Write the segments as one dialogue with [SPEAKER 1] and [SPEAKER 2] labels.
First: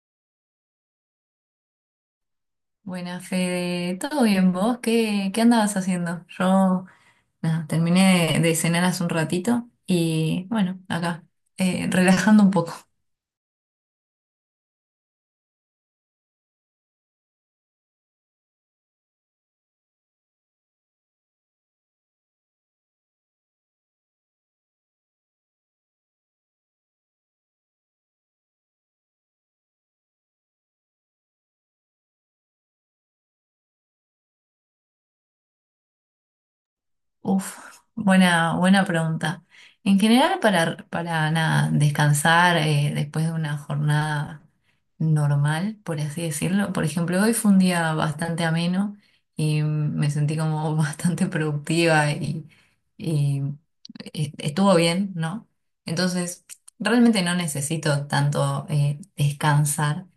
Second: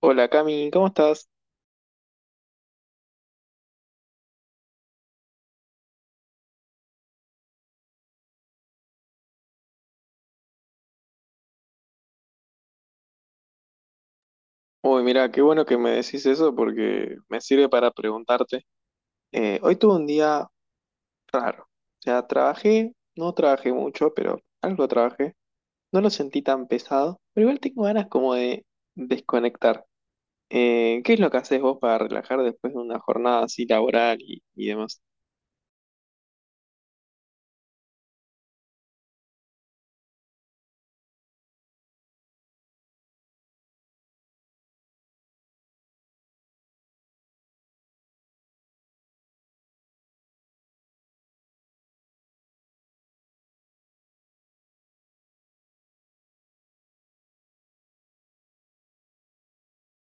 [SPEAKER 1] Hola Cami, ¿cómo estás?
[SPEAKER 2] Buena, Fede. ¿Todo bien vos? ¿¿Qué andabas haciendo? Yo, nada, terminé de cenar hace un ratito y bueno, acá, relajando un poco.
[SPEAKER 1] Uy, mira, qué bueno que me decís eso porque me sirve para preguntarte. Hoy tuve un día raro. O sea, trabajé, no trabajé mucho, pero algo trabajé. No lo sentí tan pesado, pero igual tengo ganas como de desconectar. ¿Qué es lo que haces vos para relajar después de una jornada así laboral y demás?
[SPEAKER 2] Uf, buena pregunta. En general, para nada, descansar después de una jornada normal, por así decirlo. Por ejemplo, hoy fue un día bastante ameno y me sentí como bastante productiva y estuvo bien, ¿no? Entonces, realmente no necesito tanto descansar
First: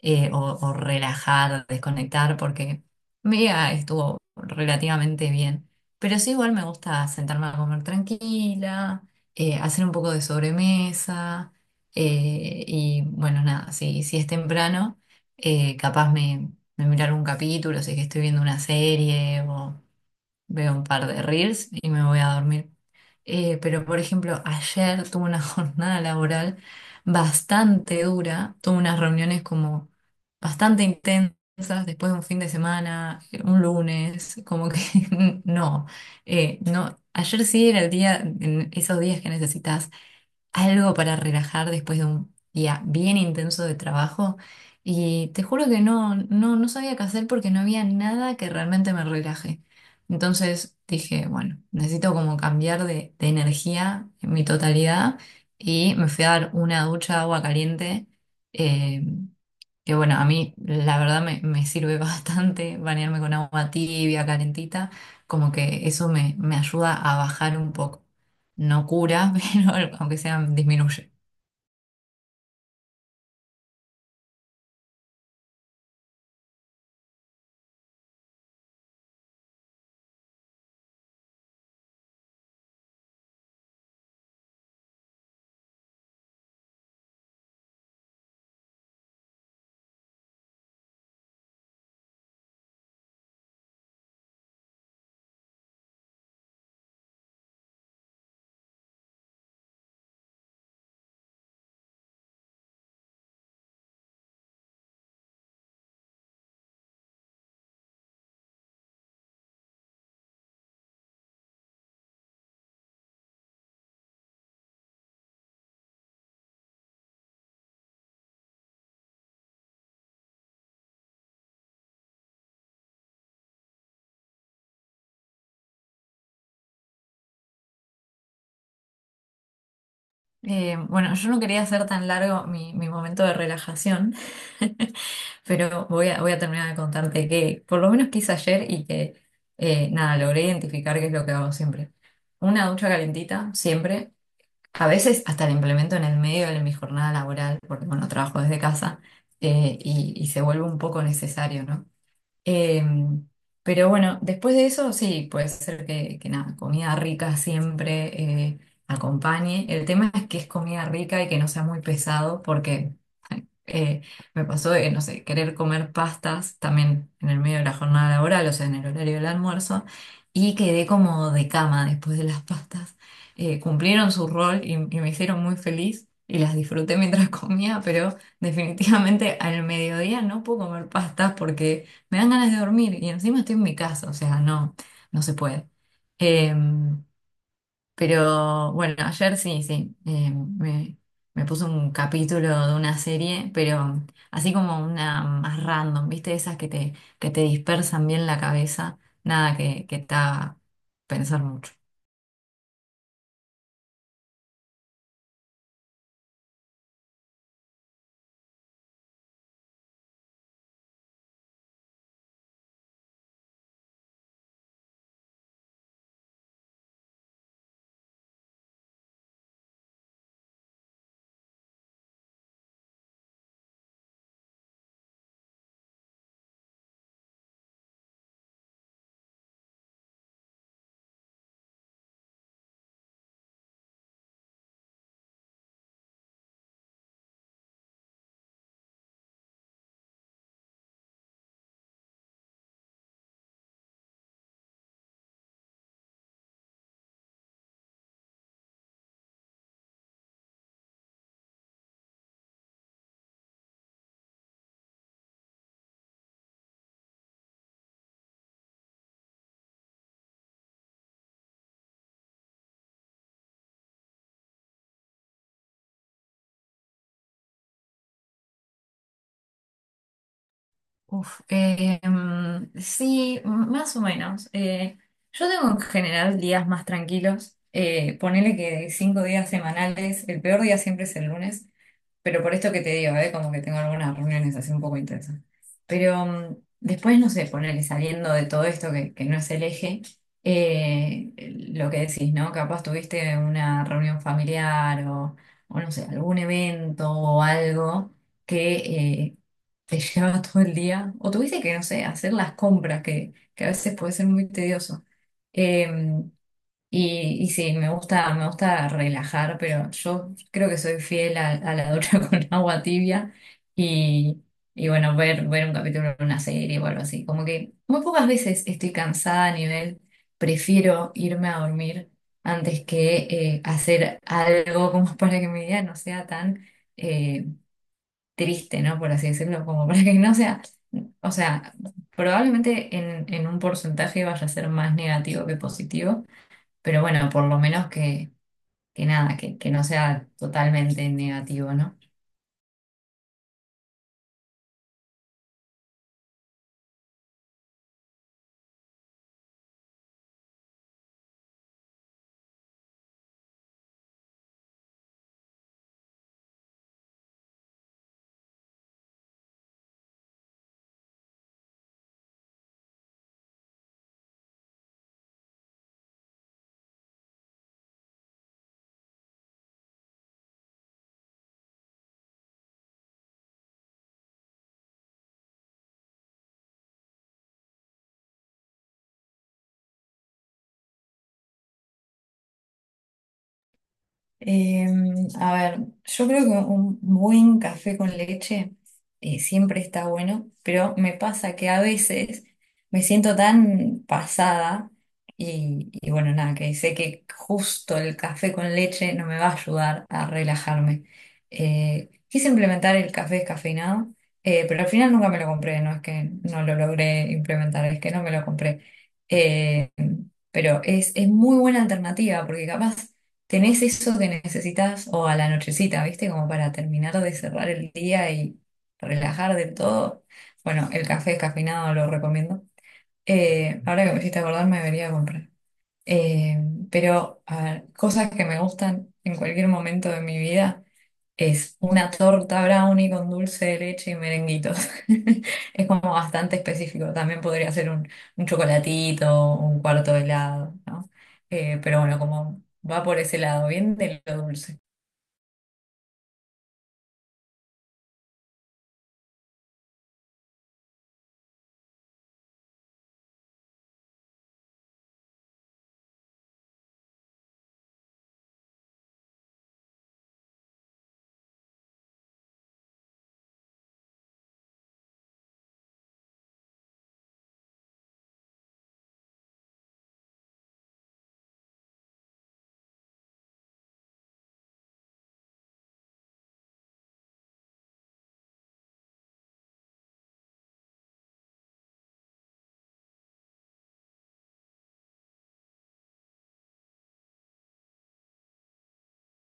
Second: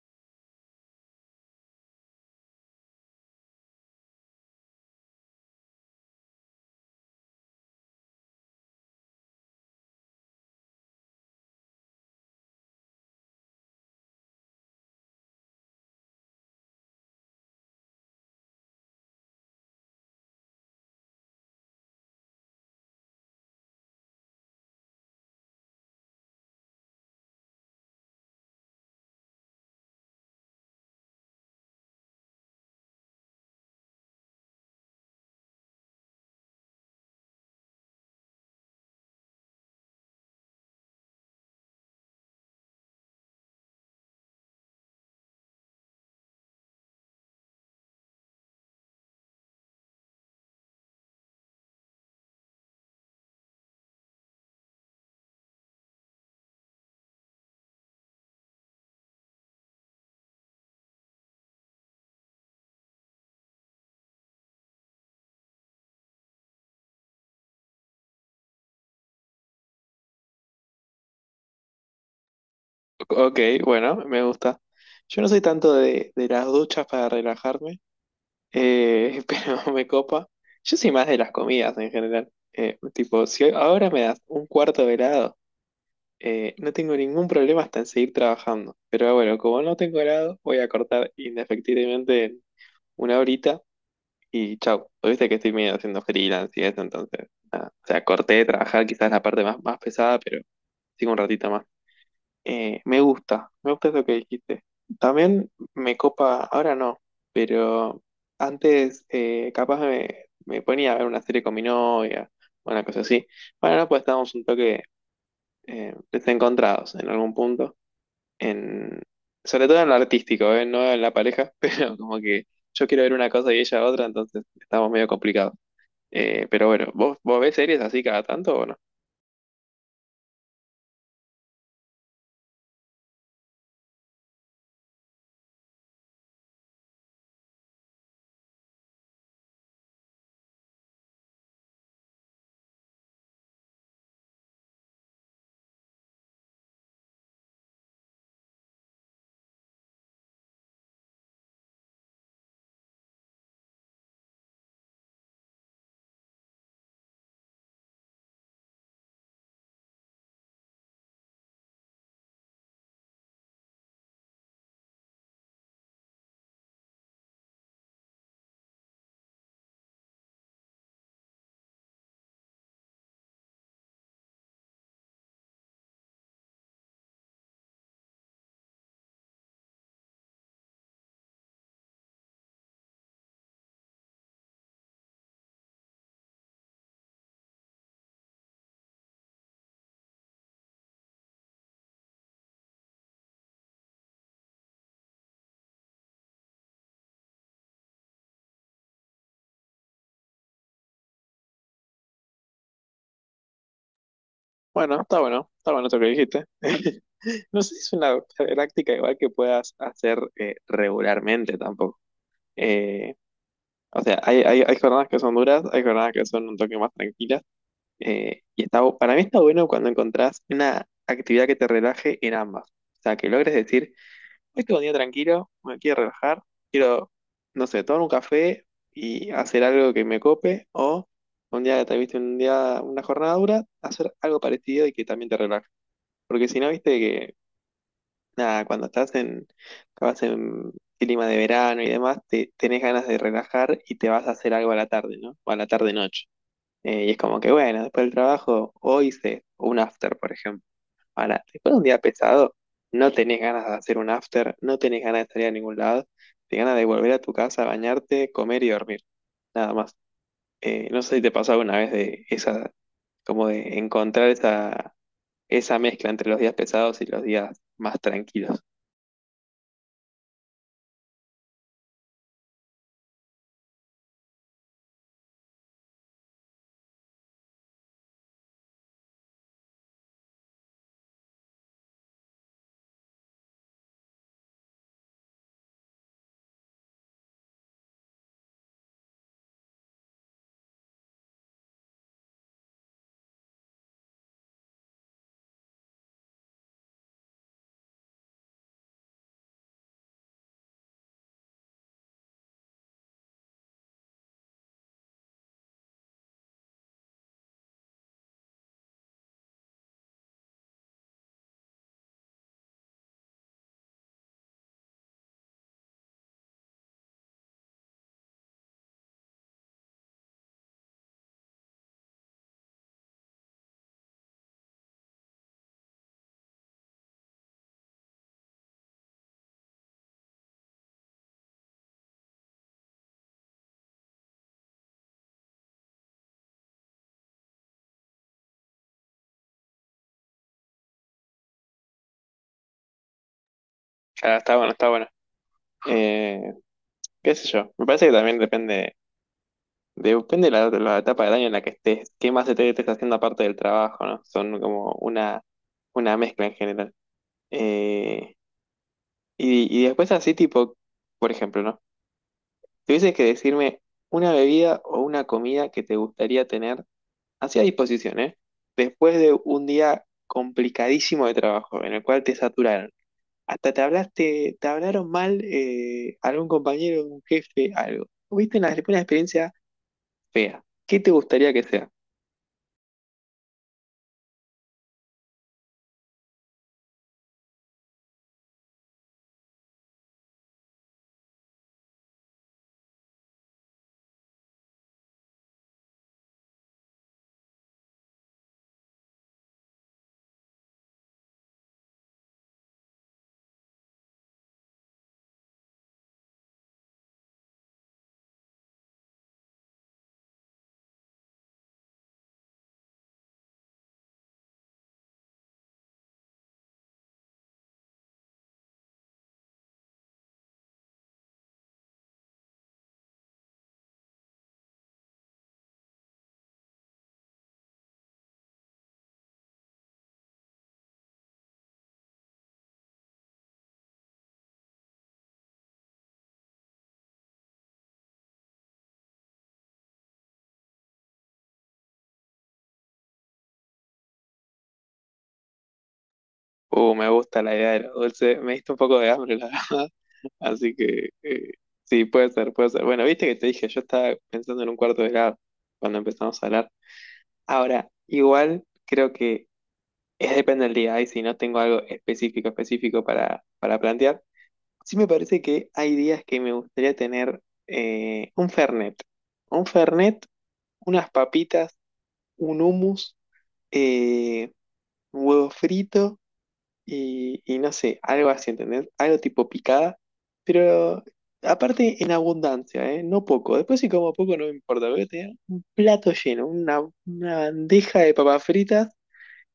[SPEAKER 2] o relajar, desconectar, porque mi día estuvo relativamente bien. Pero sí, igual me gusta sentarme a comer tranquila, hacer un poco de sobremesa, y bueno, nada, si es temprano, eh, capaz me, me mirar un capítulo, si es que estoy viendo una serie o veo un par de reels y me voy a dormir. Pero, por ejemplo, ayer tuve una jornada laboral bastante dura, tuve unas reuniones como bastante intensas después de un fin de semana, un lunes, como que no, no, ayer sí era el día, en esos días que necesitas algo para relajar después de un día bien intenso de trabajo y te juro que no, no sabía qué hacer porque no había nada que realmente me relaje. Entonces dije, bueno, necesito como cambiar de energía en mi totalidad y me fui a dar una ducha de agua caliente. eh, que bueno, a mí la verdad me sirve bastante bañarme con agua tibia, calentita, como que eso me ayuda a bajar un poco, no cura, pero aunque sea disminuye.
[SPEAKER 1] Ok, bueno, me gusta. Yo no soy tanto de las duchas para relajarme. Pero me copa. Yo soy más de las comidas en general. Tipo, si ahora me das un cuarto de helado, no tengo ningún problema hasta en seguir trabajando. Pero bueno, como no tengo helado, voy a cortar inefectivamente en una horita y chau. Pues viste que estoy medio haciendo freelance y eso, entonces. O sea, corté de trabajar quizás la parte más pesada, pero sigo un ratito más. Me gusta eso que dijiste. También me copa, ahora no, pero antes capaz me ponía a ver una serie con mi novia, una cosa así. Bueno, no, pues estábamos un toque desencontrados en algún punto, en, sobre todo en lo artístico, ¿eh? No en la pareja, pero como que yo quiero ver una cosa y ella otra, entonces estamos medio complicados. Pero bueno, vos ves series así cada tanto o no?
[SPEAKER 2] Bueno, yo no quería hacer tan largo mi momento de relajación, pero voy a terminar de contarte que por lo menos que hice ayer y que nada, logré identificar qué es lo que hago siempre. Una ducha calentita, siempre. A veces hasta la implemento en el medio de mi jornada laboral, porque bueno, trabajo desde casa y se vuelve un poco necesario, ¿no? Eh, pero bueno, después de eso sí, puede ser que nada, comida rica siempre eh, acompañe. El tema es que es comida rica y que no sea muy pesado, porque eh, me pasó de, no sé, querer comer pastas también en el medio de la jornada laboral, o sea, en el horario del almuerzo, y quedé como de cama después de las pastas. Cumplieron su rol y me hicieron muy feliz y las disfruté mientras comía, pero definitivamente al mediodía no puedo comer pastas porque me dan ganas de dormir y encima estoy en mi casa, o sea, no, no se puede. Em, pero bueno, ayer sí, sí, me, me puse un capítulo de una serie, pero así como una más random, ¿viste? Esas que te dispersan bien la cabeza, nada que te haga pensar mucho.
[SPEAKER 1] Bueno, está bueno, está bueno eso que dijiste. No sé si es una práctica igual que puedas hacer regularmente tampoco. Eh, o sea, hay jornadas que son duras, hay jornadas que son un toque más tranquilas. Y está, para mí está bueno cuando encontrás una actividad que te relaje en ambas. O sea, que logres decir, hoy tengo un día tranquilo, me quiero relajar, quiero, no sé, tomar un café y hacer algo que me cope. O un día que te viste un día, una jornada dura, hacer algo parecido y que también te relaje. Porque si no, viste que, nada, cuando estás en, capaz en clima de verano y demás, tenés ganas de relajar y te vas a hacer algo a la tarde, ¿no? O a la tarde-noche. Y es como que, bueno, después del trabajo, hoy hice un after, por ejemplo. Ahora, después de un día pesado, no tenés ganas de hacer un after, no tenés ganas de salir a ningún lado, tenés ganas de volver a tu casa, bañarte, comer y dormir, nada más. No sé si te pasó alguna vez de esa, como de encontrar esa, esa mezcla entre los días pesados y los días más tranquilos.
[SPEAKER 2] Uf, sí, más o menos. Yo tengo en general días más tranquilos. Ponele que de cinco días semanales, el peor día siempre es el lunes. Pero por esto que te digo, ¿eh? Como que tengo algunas reuniones así un poco intensas. Pero después, no sé, ponerle saliendo de todo esto que no es el eje, eh, lo que decís, ¿no? Capaz tuviste una reunión familiar o no sé, algún evento o algo que te llevaba todo el día. O tuviste que, no sé, hacer las compras, que a veces puede ser muy tedioso. Em, y sí, me gusta relajar, pero yo creo que soy fiel a la ducha con agua tibia y, y bueno, ver, ver un capítulo de una serie o algo así. Como que muy pocas veces estoy cansada a nivel, prefiero irme a dormir antes que hacer algo como para que mi día no sea tan eh, triste, ¿no? Por así decirlo, como para que no sea, o sea, probablemente en un porcentaje vaya a ser más negativo que positivo, pero bueno, por lo menos que que no sea totalmente negativo, ¿no?
[SPEAKER 1] Ah, está bueno, está bueno. Eh, Qué sé yo, me parece que también depende de la etapa del año en la que estés, qué más te estés haciendo aparte del trabajo, ¿no? Son como una mezcla en general. Eh, y después así tipo, por ejemplo, ¿no? Si tuvieses que decirme una bebida o una comida que te gustaría tener así a disposición, ¿eh? Después de un día complicadísimo de trabajo, en el cual te saturaron. Hasta te hablaste, te hablaron mal algún compañero, un jefe, algo. Tuviste una experiencia fea. ¿Qué te gustaría que sea?
[SPEAKER 2] Eh, a ver, yo creo que un buen café con leche siempre está bueno, pero me pasa que a veces me siento tan pasada y bueno, nada, que sé que justo el café con leche no me va a ayudar a relajarme. Quise implementar el café descafeinado, pero al final nunca me lo compré, no es que no lo logré implementar, es que no me lo compré. Eh, pero es muy buena alternativa porque capaz tenés eso que necesitas o a la nochecita, ¿viste? Como para terminar de cerrar el día y relajar de todo. Bueno, el café descafeinado lo recomiendo. Ahora que me hiciste acordar, me debería comprar. Eh, pero, a ver, cosas que me gustan en cualquier momento de mi vida. Es una torta brownie con dulce de leche y merenguitos. Es como bastante específico. También podría ser un chocolatito, un cuarto de helado, ¿no? Pero bueno, como va por ese lado, bien de lo dulce.
[SPEAKER 1] Me gusta la idea de los dulces. Me diste un poco de hambre, la verdad. Así que sí, puede ser, puede ser. Bueno, viste que te dije, yo estaba pensando en un cuarto de grado cuando empezamos a hablar. Ahora, igual creo que es depende del día. Ahí si no tengo algo específico, específico para plantear, sí me parece que hay días que me gustaría tener un Fernet. Un Fernet, unas papitas, un hummus, eh, un huevo frito y no sé, algo así, ¿entendés? Algo tipo picada, pero aparte en abundancia, ¿eh? No poco. Después si como poco no me importa, pero tener un plato lleno, una bandeja de papas fritas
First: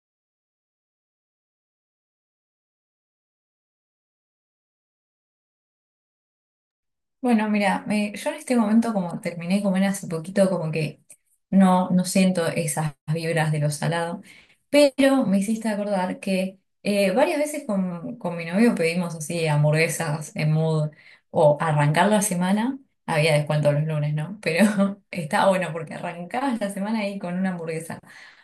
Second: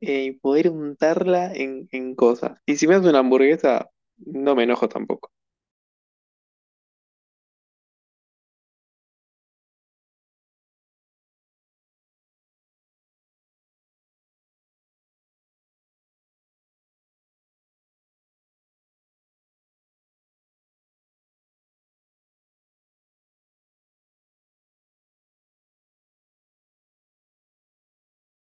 [SPEAKER 1] y poder untarla en cosas. Y si me hace una hamburguesa, no me enojo tampoco.
[SPEAKER 2] Bueno, mira, yo en este momento como terminé de comer hace poquito, como que no, no siento esas vibras de lo salado, pero me hiciste acordar que varias veces con mi novio pedimos así hamburguesas en mood o arrancar la semana, había descuento los lunes, ¿no? Pero está bueno porque arrancabas la semana ahí con una hamburguesa.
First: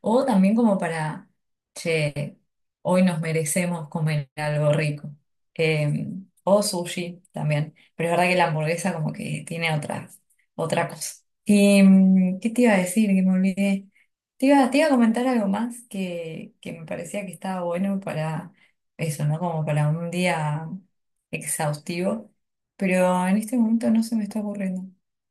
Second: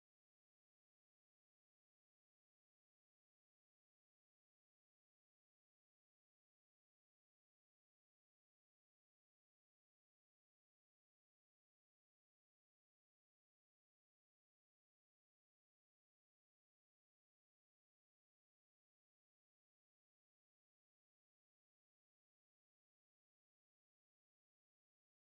[SPEAKER 2] O también como para, che, hoy nos merecemos comer algo rico. Em, o sushi también. Pero es verdad que la hamburguesa como que tiene otra, otra cosa. Y, mm, ¿qué te iba a decir? Que me olvidé. Te iba a comentar algo más que me parecía que estaba bueno para eso, ¿no? Como para un día exhaustivo. Pero en este momento no se me está ocurriendo.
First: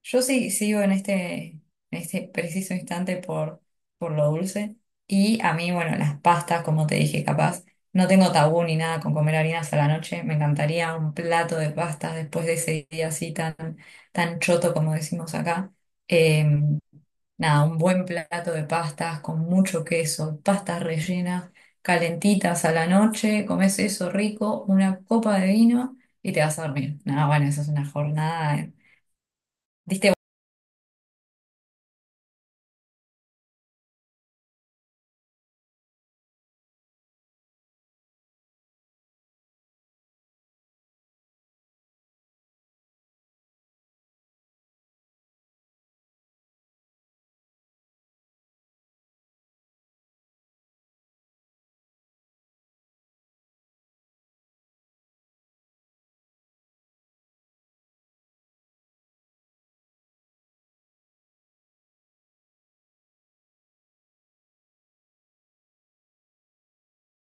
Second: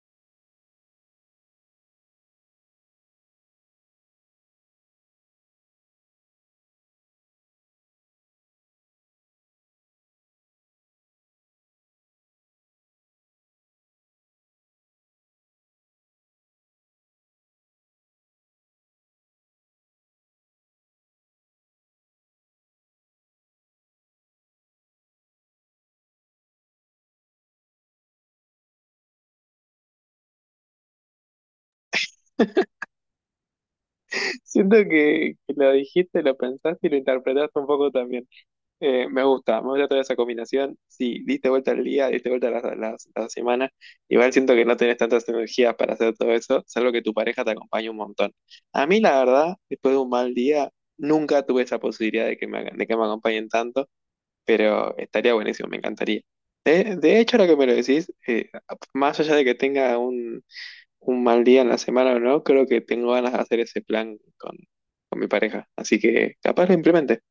[SPEAKER 2] Yo sí sigo en en este preciso instante por lo dulce. Y a mí, bueno, las pastas, como te dije, capaz. No tengo tabú ni nada con comer harinas a la noche. Me encantaría un plato de pastas después de ese día así tan, tan choto como decimos acá. Eh, Nada, un buen plato de pastas con mucho queso, pastas rellenas, calentitas a la noche, comes eso rico, una copa de vino y te vas a dormir. Nada, bueno, esa es una jornada. Eh. Diste.
[SPEAKER 1] Siento que lo dijiste, lo pensaste y lo interpretaste un poco también. Me gusta toda esa combinación. Sí, diste vuelta al día, diste vuelta a la, la semana. Igual siento que no tenés tantas energías para hacer todo eso, salvo que tu pareja te acompañe un montón. A mí, la verdad, después de un mal día, nunca tuve esa posibilidad de que de que me acompañen tanto, pero estaría buenísimo, me encantaría. De hecho, ahora que me lo decís, más allá de que tenga un mal día en la semana o no, creo que tengo ganas de hacer ese plan con mi pareja. Así que capaz lo implemente.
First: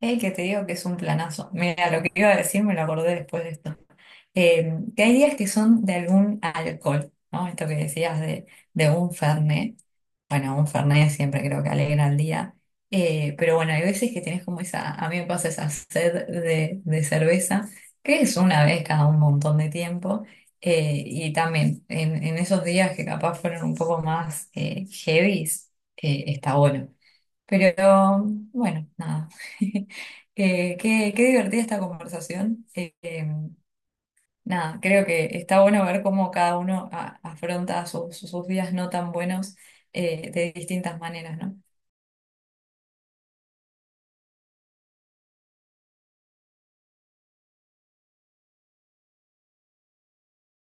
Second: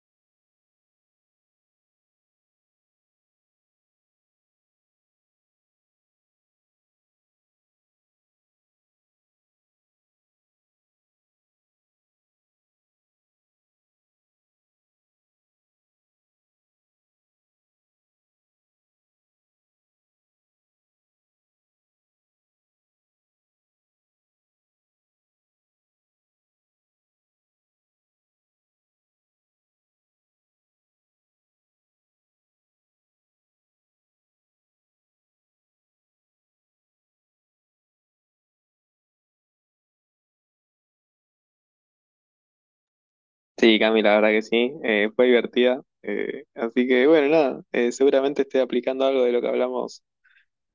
[SPEAKER 2] Ey, que te digo que es un planazo. Mira, lo que iba a decir me lo acordé después de esto. Que hay días que son de algún alcohol, ¿no? Esto que decías de un fernet. Bueno, un fernet siempre creo que alegra el día. Pero bueno, hay veces que tenés como esa, a mí me pasa esa sed de cerveza, que es una vez cada un montón de tiempo. Y también en esos días que capaz fueron un poco más heavies, está bueno. Pero bueno, nada. Qué, qué divertida esta conversación. Nada, creo que está bueno ver cómo cada uno afronta sus, sus días no tan buenos, de distintas maneras, ¿no?
[SPEAKER 1] Sí, Cami, la verdad que sí. Fue divertida. Así que bueno, nada. Seguramente esté aplicando algo de lo que hablamos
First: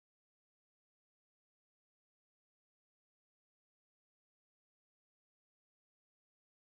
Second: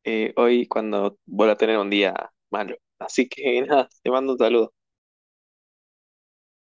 [SPEAKER 1] hoy cuando vuelva a tener un día malo. Así que nada, te mando un saludo.